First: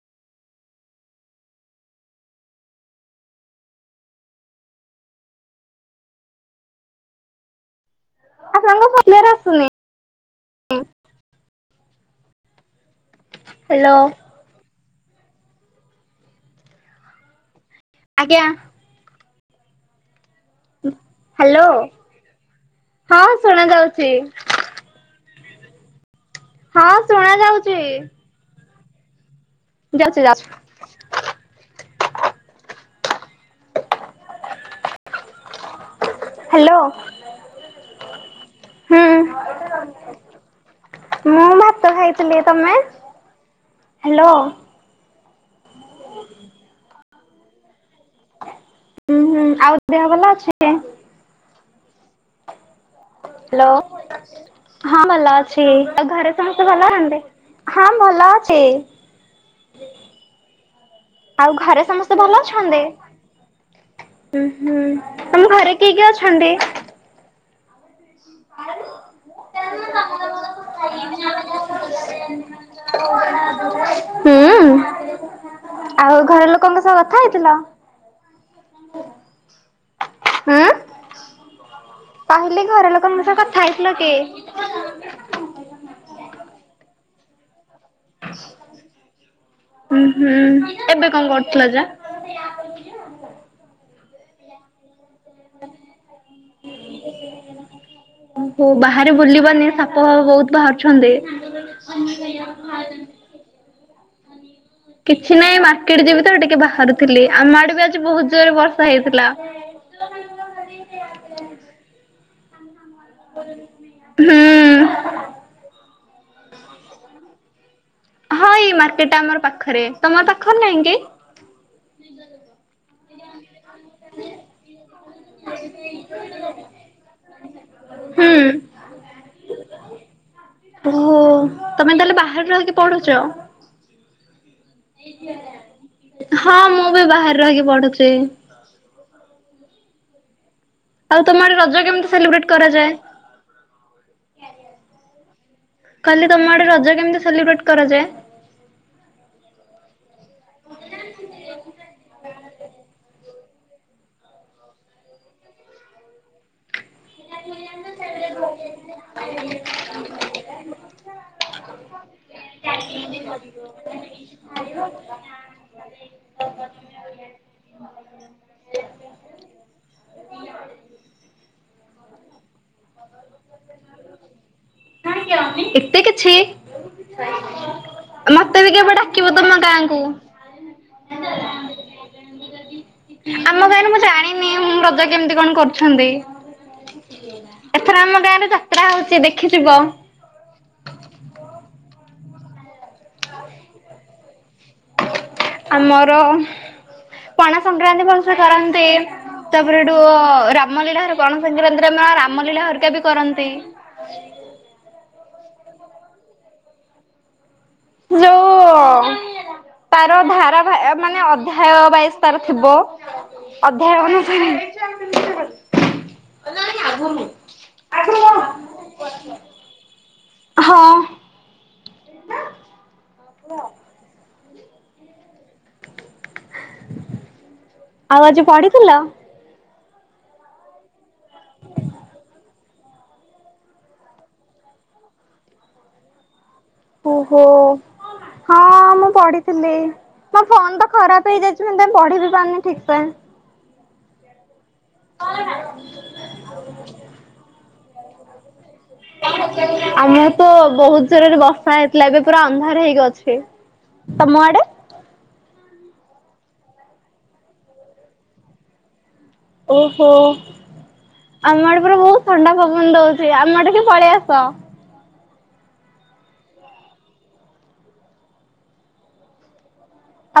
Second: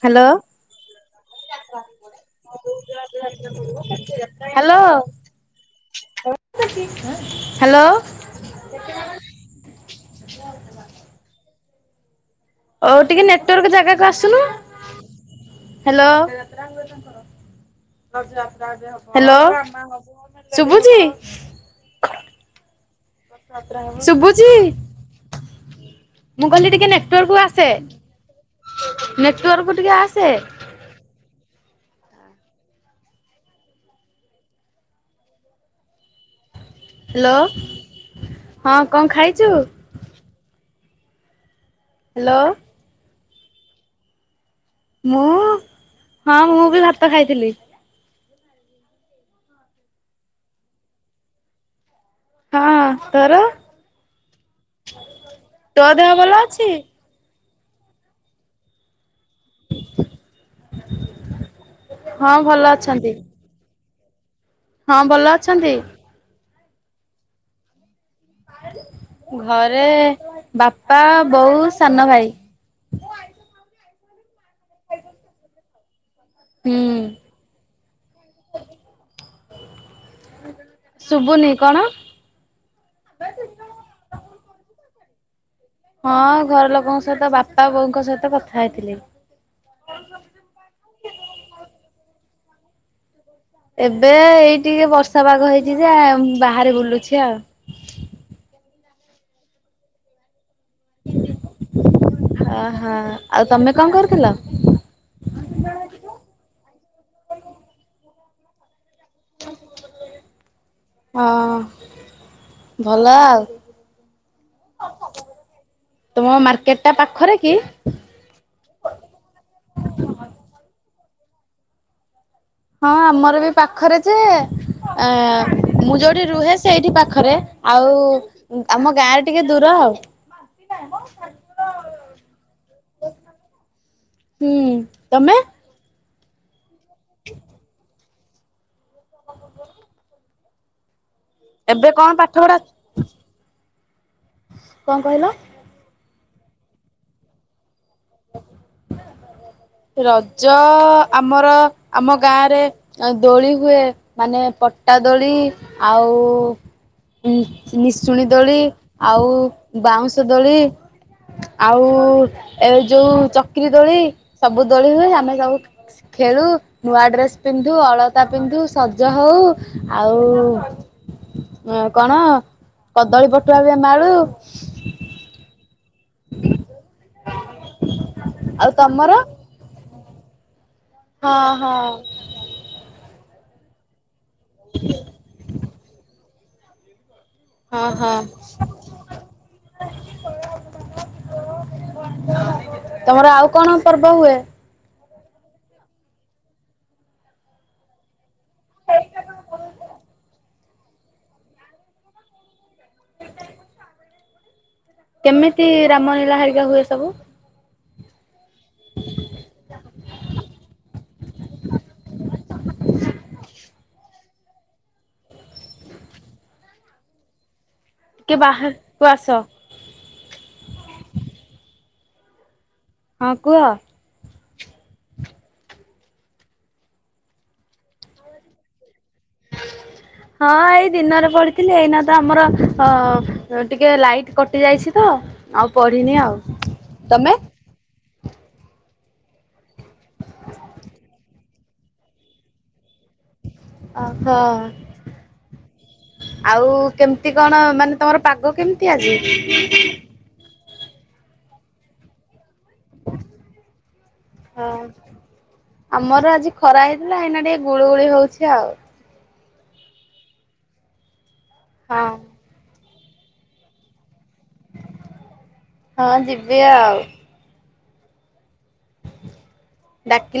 Hello. Hello. Hello. ଆପଣଙ୍କ [unintelligible] ଆସୁନି। ଓଉ ଟିକେ ନେଟୱାର୍କ ହ୍ୟାଲୋ ଜାଗାକୁ ଆସୁନୁ? ହାଲୋ। ଆଜ୍ଞା ହାଲୋ ଶୁଭୁଚି? ହ୍ୟାଲୋ। ହଁ ଶୁଣା ଯାଉଛି। ଶୁଭୁଚି? ମୁଁ କହିଲି ଟିକେ ହଁ ଶୁଣା ନେଟୱାର୍କକୁ ଆସେ, ଯାଉଛି ନେଟୱାର୍କକୁ ଟିକେ ଯାଉଛି ଆସେ। ଯାଉଛି ହ୍ୟାଲୋ। ହାଲୋ ହଁ ହୁଁ କଣ ଖାଇଚୁ? ମୁଁ ଭାତ ହ୍ୟାଲୋ ଖାଇଥିଲି। ତମେ? ହ୍ୟାଲୋ। ମୁଁ, ହଁ ମୁଁ ବି ଭାତ ଖାଇଥିଲି। ଉଁ ହୁଁ। ଆଉ ଦେହ ଭଲ ଅଛି? ହଁ। ତୋର ହ୍ୟାଲୋ, ହଁ ଭଲ ଅଛି। ତୋ ଆ ଦେହ ଭଲ ଘରେ ଅଛି? ସମସ୍ତେ ଭଲ ଅଛନ୍ତି? ହଁ ଭଲ ଅଛି। ଆଉ ଘରେ ସମସ୍ତେ ଭଲ ଅଛନ୍ତି? ଉଁ ହୁଁ, ହଁ ଭଲ ତମ ଘରେ ଅଛନ୍ତି। କିଏ କିଏ ଅଛନ୍ତି? ଘରେ ବାପା, ବୋଉ, ସାନ ଭାଇ। ହୁଁ। ଆଉ ଘର ଲୋକଙ୍କ ହୁଁ। ସହ କଥା ହେଇଥିଲ? [inaudible] ହୁଁ। ଶୁଭୁନି, କଣ? କହିଲି ଘରଲୋକଙ୍କ ସହ କଥା ହେଇଥିଲ କି? ହଁ ଘର ଲୋକଙ୍କ ସହିତ, ବାପା ବୋଉଙ୍କ ସହିତ କଥା ହେଇଥିଲି। ହୁଁ ହୁଁ। ଏବେ କଣ କରୁଥିଲ ଯା? [inaudible] ଏବେ ଏଇ ଟିକେ ବର୍ଷା ପାଗ ହେଇଛି ଯେ, ବାହାରେ ବୁଲୁଛି ଆଉ। ଓହୋ। ବାହାରେ ବୁଲିବନି, ସାପ ଫାପ ବହୁତ ବାହାରୁଛନ୍ତି। ଆହା। ଆଉ ତମେ କଣ କରୁଥିଲ? କିଛି ନାହିଁ ମାର୍କେଟ ଯିବି ତ ଟିକେ ବାହାରୁଥିଲି। ଆମ ଆଡେ ବି ଆଜି ବହୁତ ଜୋରରେ ବର୍ଷା ହେଇଥିଲା। ହଁ। ଭଲ ଆଉ ହୁଁ ତୁମ ମାର୍କେଟଟା ପାଖରେ କି? ହଁ ଏଇ ମାର୍କେଟଟା ଆମର ପାଖରେ। ତମର ପାଖରେ ନାହିଁ କି? ହଁ ଆମର ବି ପାଖରେ ଯେ ମୁଁ ଯୋଉଠି ରୁହେ ସେଇଠି ପାଖରେ ହୁଁ। ଆଉ ଆମ ଗାଁରେ ଟିକେ ଦୂର ଆଉ। ଓହୋ ତମେ ତାହେଲେ ବାହାରେ ରହିକି ପଢୁଛ? ହୁଁ। ତମେ ହଁ ମୁଁ ବି ବାହାରେ ରହିକି ପଢୁଛି। ଆଉ ତମ ଆଡେ ରଜ ଏବେ କେମିତି କଣ ପାଠ ସେଲିବ୍ରେଟ ପଢା କରାଯାଏ? କଣ କହିଲ? କହିଲି ତମ ଆଡେ ରଜ କେମତି ସେଲିବ୍ରେଟ୍ କରାଯାଏ? ରଜ ଆମର, ଆମ ଗାଁରେ ଆଉ ଦୋଳି ହୁଏ ମାନେ ପଟା ଦୋଳି ଆଉ ନିଶୁଣୀ ଦୋଳି ଆଉ ବାଉଁଶ ଦୋଳି ଆଉ ଏ ଯୋଉ ଚକିରି ଦୋଳି ସବୁ ଦୋଳି ହୁଏ ଆମେ ସବୁ ଖେଳୁ। ନୂଆ ଡ୍ରେସ ପିନ୍ଧୁ ଅଳତା ପିନ୍ଧୁ ସଜ ହଉ ଆଉ ଆ କଣ କଦଳୀ ପଠୁଆ ବିଏ ଆମେ ଆଳୁ। [unintelligible] କିଛି ମତେ ଆଉ ବି କେବେ ତମର? ଡାକିବ ତମ ଗାଁକୁ? ହଁ ହଁ। ଆମ ଗାଁରେ ମୁଁ ଜାଣିନି ମୁଁ ରଜା କେମିତି କଣ କରୁଛନ୍ତି। ହଁ ଏଥର ହଁ ଆମ ଗାଁ ରେ ଯାତ୍ରା ହଉଛି ଦେଖିଥିବ? [inaudible] ତମର ଆଉ କଣ ପର୍ବ ହୁଏ? ଆମର ପଣା ସଂକ୍ରାନ୍ତି ଭଲ ସେ କରନ୍ତି। ତାପରେ ଏଠୁ ରାମଲୀଳା ପଣ ସଂକ୍ରାନ୍ତିରେମ ରାମ ଲୀଳା ହରିକା ବି କରନ୍ତି। [unintelligible] କେମିତି ରାମ ଲୀଳା ହରିକା ହୁଏ ସବୁ? ଯୋଉ ତାର ଧାରା ମାନେ ଅଧ୍ୟାୟ ବାଇଶ ତାର ଥିବ ଅଧ୍ୟୟ [unintelligible] କିଏ ବାହାରକୁ ଆସ। ହଁ। ହଁ କୁହ। ଆଉ ଆଜି ପଢିଥିଲ? ହଁ ଏଇ ଦିନରେ ପଡିଥିଲି। ଏଇନା ତ ଆମର ହଁ ଟିକେ ଲାଇଟ୍ କଟି ଯାଇଛି ତ ଆଉ ପଢିନି ଆଉ। ତମେ? ଓହୋ ହଁ ମୁଁ ପଢିଥିଲି। ମୋ ଫୋନ ତ ଖରାପ ହେଇଯାଇଚି ମୁ ସେପାଇଁ ପଢି ବି ପାରୁନି ଠିକ ସେ। ଓହୋ ଆଉ କେମିତି କଣ ମାନେ ତମର ପାଗ କେମିତି? ଆଜି? ଆମର ତ ବହୁତ ଜୋରରେ ବର୍ଷା ହେଇଥିଲା ଏବେ ପୁରା ଅନ୍ଧାର ହେଇ କି ଅଛି। ତମ ଆଡେ? ହଁ ଆମର ଆଜି ଖରା ହେଇଥିଲା ଏଇନା ଟିକେ ଗୁଳୁ ଗୁଳି ହଉଛି ଆଉ। ଓହୋ। ଆମ ଆଡେ ପୁରା ହଁ। ବହୁତ ଥଣ୍ଡା ପବନ ଦଉଛି ଆମ ଆଡିକି ପଳେଇ ଆସ। ହଁ ଯିବି ଆଉ।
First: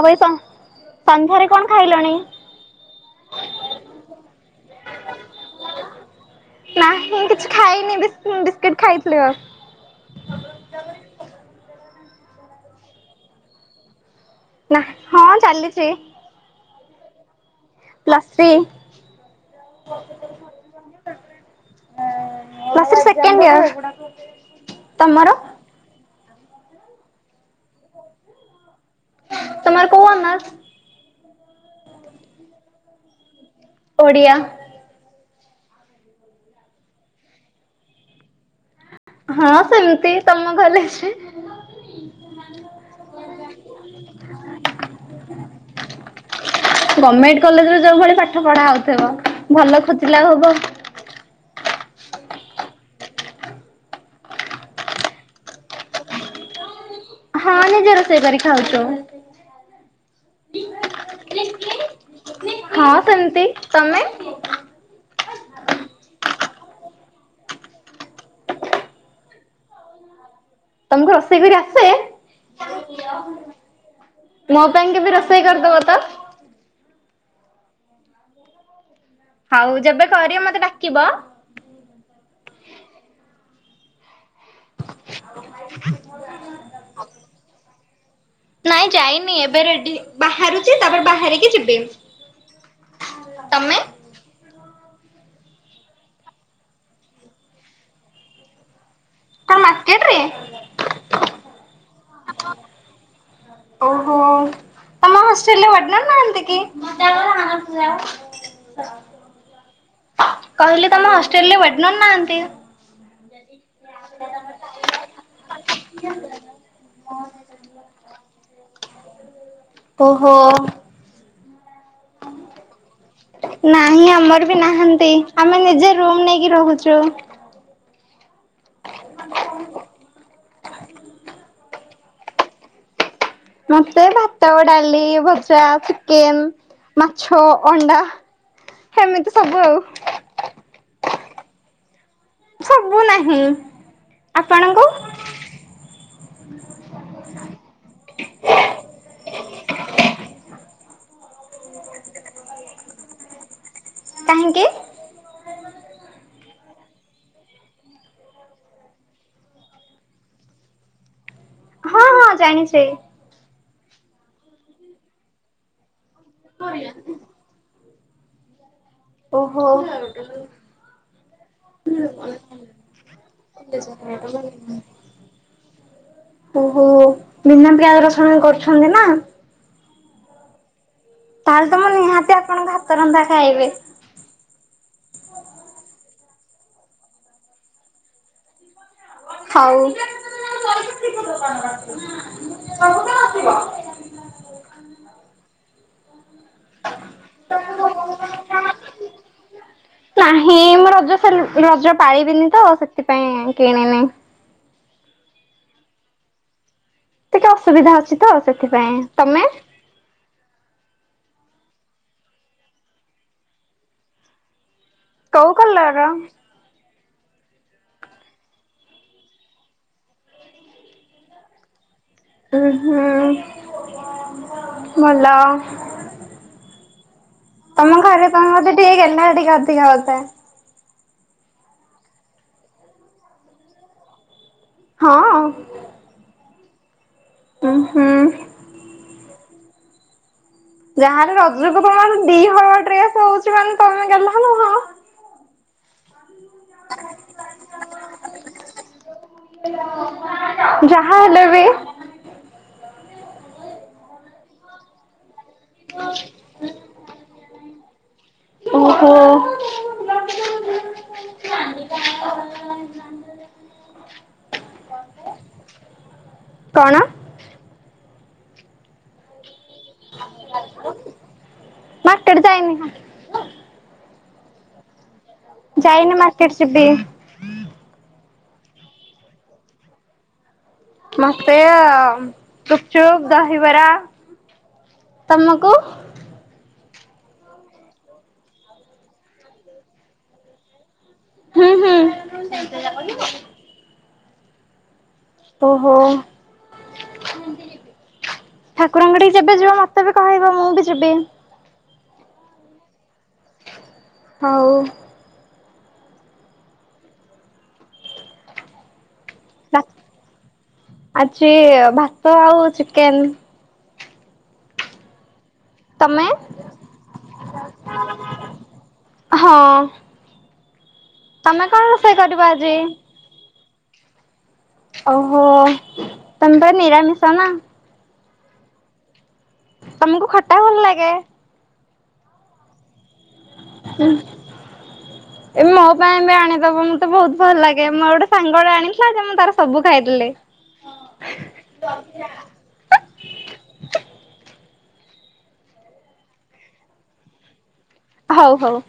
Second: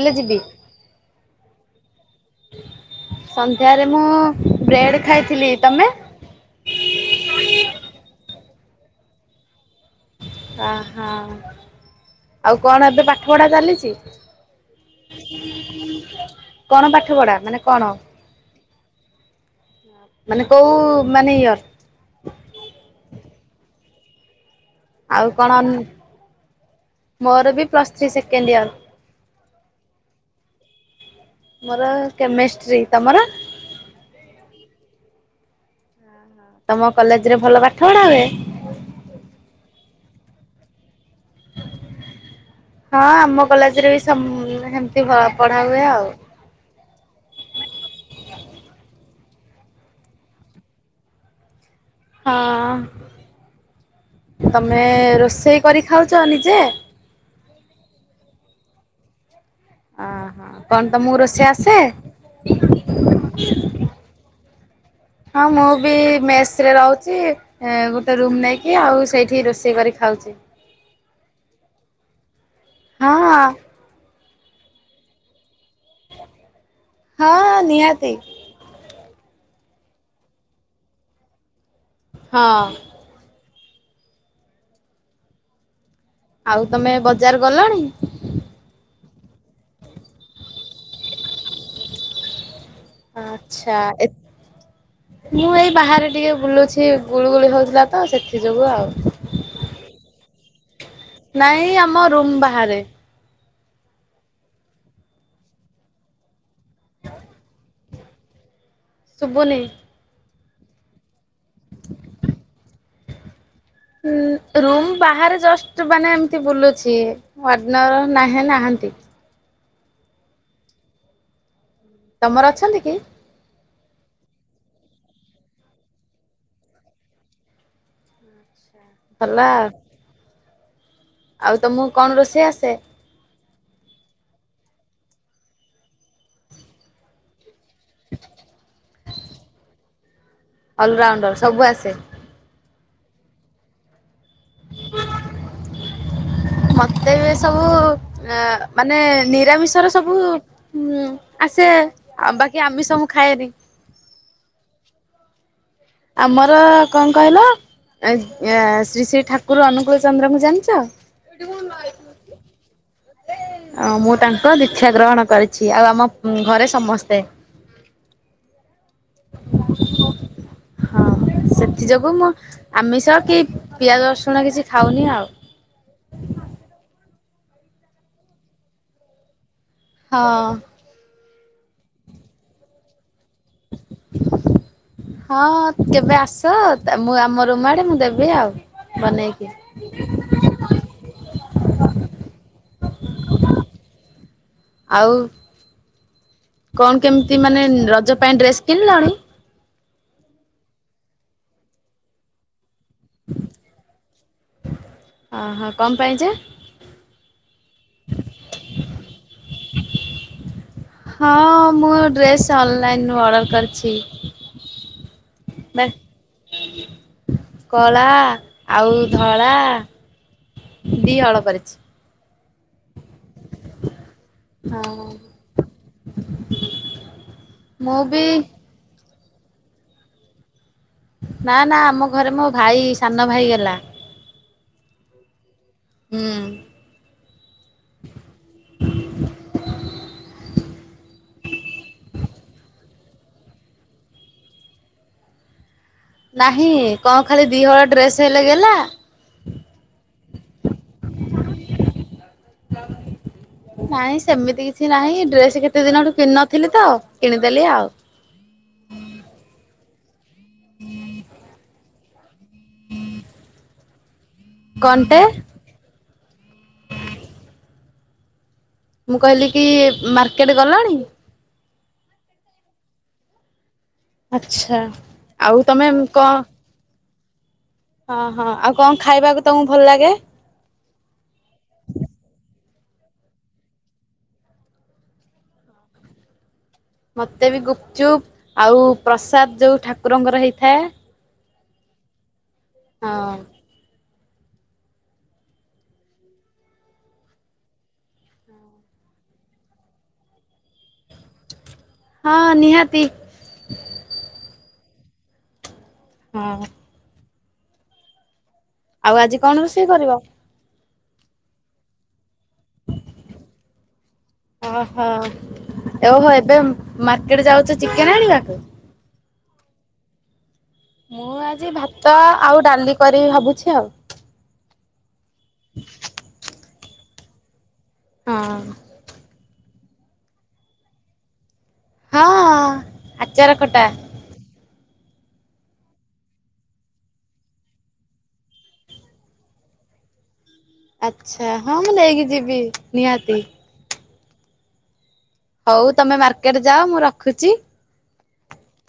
ଆଉ ଭଇ ଯିବି। ସନ୍ଧ୍ୟାରେ କଣ ଖାଇଲଣି? ସନ୍ଧ୍ୟାରେ ମୁଁ ବ୍ରେଡ ଖାଇଥିଲି। ତମେ? ନାହିଁ ମୁଁ କିଛି ଖାଇନି ବିସ ବିସ୍କୁିଟ ଖାଇଥିଲି ବାସ। ଅହ। ଆଉ କଣ ଏବେ ପାଠ ପଢା ଚାଲିଚି। ନା ହଁ ଚାଲିଛି। କଣ ପାଠ ପଢା? ମାନେ କଣ ପ୍ଲସ୍ ଥ୍ରୀ ମାନେ କୋଉ ମାନେ ଇଅର? [unintelligible] Second year. ଆଉ ତମର? କଣ ମୋର ବି ପ୍ଲସ୍ ଥ୍ରୀ ସେକେଣ୍ଡ ଇୟର। ତୁମର କୋଉ ଅନର୍ସ? ମୋର କେମେଷ୍ଟ୍ରି। ତମର? ଓଡ଼ିଆ। ତମ କଲେଜ ରେ ଭଲ ପାଠ ପଢା ହୁଏ? ହଁ ସେମିତି। ତମ କଲେଜ ରେ? ହଁ ଆମ କଲେଜରେ ବି ସମ ହେମତି ପଢା ହୁଏ ଆଉ। ଗମେଣ୍ଟ କଲେଜରେ ଯୋଉ ଭଳି ପାଠ ପଢା ହଉଥିବ ଭଲ ଖୋଜିଲେ ଆଉ ହବ। ହଁ ତମେ ରୋଷେଇ କରି ଖାଉଚ ନିଜେ? ହଁ ନିଜ ରୋଷେଇ କରି ଖାଉଚୁ। ଓହୋ କଣ ତମକୁ ରୋଷେଇ ଆସେ? ହଁ ସେମିତି। ତମେ? ହଁ ମୁଁ ବି ମେସି ରେ ରହୁଚି। ଗୋଟେ ରୁମ ନେଇକି ଆଉ ସେଇଠି ରୋଷେଇ କରି ଖାଉଚି। ତମକୁ ରୋଷେଇ କରି ଆସେ? ହଁ। ମୋ ପାଇଁ କେବେ ରୋଷେଇ କରିଦବ ତ। ହଁ ନିହାତି। ହଉ ଯେବେ କରିଅ ମତେ ଡାକିବ। ହଁ। ଆଉ ତମେ ବଜାର ଗଲଣି? ନାଇଁ ଯାଇନି ଏବେ ରେଡି ବାହାରୁଛି ତାପରେ ବାହାରିକି ଯିବି। ଆଚ୍ଛା ତମେ? ଏ ମୁଁ ଏଇ ବାହାରେ ଟିକେ ବୁଲୁଛି ଗୁଳୁ ଗୁଳି ହଉଥିଲା ତ ସେଥି ଯୋଗୁ ଆଉ। କଣ ମାର୍କେଟ ରେ? ନାଇଁ ଆମ ରୁମ୍ ବାହାରେ। ଓହୋଃ। ତମ ହଷ୍ଟେଲରେ ୱର୍ଡେନର୍ ନାହାନ୍ତି କି? ଶୁଭୁନି। କହିଲି ତମ ହଷ୍ଟେଲ ରେ ୱର୍ଡେନର୍ ନାହାନ୍ତି? [inaudible] ରୁମ୍ ବାହାରେ ଜଷ୍ଟ ମାନେ ଏମତି ବୁଲୁଛି। ୱାର୍ଡ଼େନର ନା ନାହାନ୍ତି। ଓହୋଃ। ତମର ଅଛନ୍ତି କି? ନାହିଁ ଆମର ବି ନାହାଁନ୍ତି। ଆମେ ନିଜେ ରୁମ ନେଇକି ରହୁଛୁ। ଭଲ ଆଉ। ଆଉ ତମକୁ କଣ ରୋଷେଇ ଆସେ? ମତେ ଭାତ, ଡାଲି, ଭଜା, ଚିକେନ, ମାଛ ଅଣ୍ଡା ସେମିତି ସବୁ ଆଉ। ଅଲ ରାଉଣ୍ଡର ସବୁ ଆସେ? ସବୁ ନାହିଁ। ଆପଣଙ୍କୁ? [inaudible] ମତେ ବି ସବୁ ଅ ମାନେ ନିରାମିଷର ସବୁ ହୁଁ ଆସେ ଆ ବାକି ଆମିଷ ମୁଁ ଖାଏନି। କାହିଁକି? ଆମର କଣ କହିଲ ଶ୍ରୀ ଶ୍ରୀ ଠାକୁର ଅନୁକୂଳ ଚନ୍ଦ୍ରଙ୍କୁ ଜାଣିଛ? ହଁ ହଁ ଜାଣିଛି। ଅ ମୁଁ ତାଙ୍କ ଦୀକ୍ଷା ଗ୍ରହଣ କରିଛି ଆଉ ଆମ ଘରେ ସମସ୍ତେ। ଓହୋଃ। ହଁ, ସେଥି ଯୋଗୁ ମୁଁ ଆମିଷ କି ପିଆଜ, ରସୁଣ କିଛି ଖାଉନି ଆଉ। ଓହୋଃ, ବିନା ପିଆଜ ରସୁଣ କରୁଛନ୍ତି ନା? ହଁ। ତାହେଲେ ତ ମୁଁ ନିହାତି ଆପଣଙ୍କ ହା ତ ରନ୍ଧା ଖାଇବି। [inaudible] ହଁ, କେବେ ଆସ ମୁଁ ଆମ ରୁମ ଆଡେ ମୁଁ ଦେବି ଆଉ ବନେଇକି। ହଉ। ଆଉ କଣ କେମିତି ମାନେ ରଜ ପାଇଁ ଡ୍ରେସ୍ କିଣିଲଣି? ନାହିଁ ମୁଁ ରଜ ସେଲ୍ ରଜ ପାଳିବିନି ତ ସେଥିପାଇଁ କିଣିନି। ଓଃ କଣ ପାଇଁ ଯେ? ଟିକେ ଅସୁବିଧା ଅଛି ତ ସେଥିପାଇଁ। ତମେ? [inaudible] ହଁ, ମୁଁ ଡ୍ରେସ୍ ଅନଲାଇନୁ ଅର୍ଡର କରିଛି। କୋଉ କଲର୍ ର? କଳା ଆଉ ଧଳା ଦି ଅଳ ପରିଚି ଉଁ ହୁଁ ହଁ ଭଲ। ମୁଁ ତମ ବି ଘରେ ତମେ ବୋଧେ ଟିକେ ଗେହ୍ଲା ଟିକେ ଅଧିକା ହଥାଏ। ନା ନା ଆମ ଘରେ ମୋ ଭାଇ ସାନ ଭାଇ ଗେହ୍ଲା। ହଁ। ହୁଁ। ଉଁ ହୁଁ। ଯାହାହେଲେ ରଜକୁ ତମର ଦିହଳ ଡ୍ରେସ୍ ହଉଚି ମାନେ ତମେ ଗେହ୍ଲା ନୁହଁ। ନାହିଁ କଁ ଖାଲି ଦିହଳ ଡ୍ରେସ୍ ହେଲେ ଗେହ୍ଲା। ଯା ନାଇଁ ସେମିତି କିଛି ନାହିଁ ଡ୍ରେସ୍ କେ କେତେ ଦିନଠୁ କିିନଥିଲିତ କିଣିଦେଲି ଆଉ। ଓହୋ। [unintelligible] କଣ୍ଟେ? କଣ? ମୁଁ କହିଲିକି ମାର୍କେଟ ଗଲଣି? ମାର୍କେଟ ଯାଇନିଁ। ଆଚ୍ଛା। ଆଉ ତମେ ଯାଇନି କଣ ମାର୍କେଟ ଯିବି। ହଁ ହଁ ଆଉ କଣ ଖାଇବାକୁ ତମକୁ ଭଲ ଲାଗେ? ମତେ ଗୁପଚୁପ୍ ଦହିବରା ତମକୁ? ମୋତେବି ଗୁପଚୁପ୍ ଆଉ ପ୍ରସାଦ ଯେଉଁ ଠାକୁରଙ୍କର ହେଇଥାଏ ହୁଁ ହୁଁ। ହଁ। ଓହୋ। ଠାକୁରଙ୍କ ଆଡ଼େ ଯେବେ ଯିବ ମତେବି କହେଇବ ମୁଁବି ଯିବି। ହଁ ନିହାତି। ହଉ। ହଁ। ଆଉ ଆଜି କଣ ରୋଷେଇ କରିବ? ଆଜି ଭାତ ଆଉ ଚିକେନ୍। ଓହୋ। ତମେ? ଓହୋ ଏବେ ମାର୍କେଟ ଯାଉଚ ଚିକେନ୍ ଆଣିବାକୁ? ହଁ। ମୁଁ ତମେ ଆଜି କଣ ଭାତ ରୋଷେଇ କରିବ ଆଉ ଆଜି? ଡାଲି କରିବି ଭାବୁଚି ଆଉ। ଓହୋ ତମେପା ନିରାମିଷାନା। ହଁ। ତମକୁ ଖଟା ଭଲ ଲାଗେ? ହଁ ଆଚାର ଖଟା। ଏ ମୋ ପାଇଁବି ଆଣିଦବ ମତେ ବହୁତ୍ ଭଲ ଲାଗେ ମୋ ଗୋଟେ ସାଙ୍ଗଟେ ଆଣିଥିଲାଯେ ମୁଁ ତାର ସବୁ ଖାଇଦେଲି। ଆଚ୍ଛା ହଁ ମୁଁ ନେଇକି ଯିବି ନିହାତି। ହଉ ତମେ ମାର୍କେଟ ଯାଅ ମୁଁ ରଖୁଚି। ହଉ ହଉ।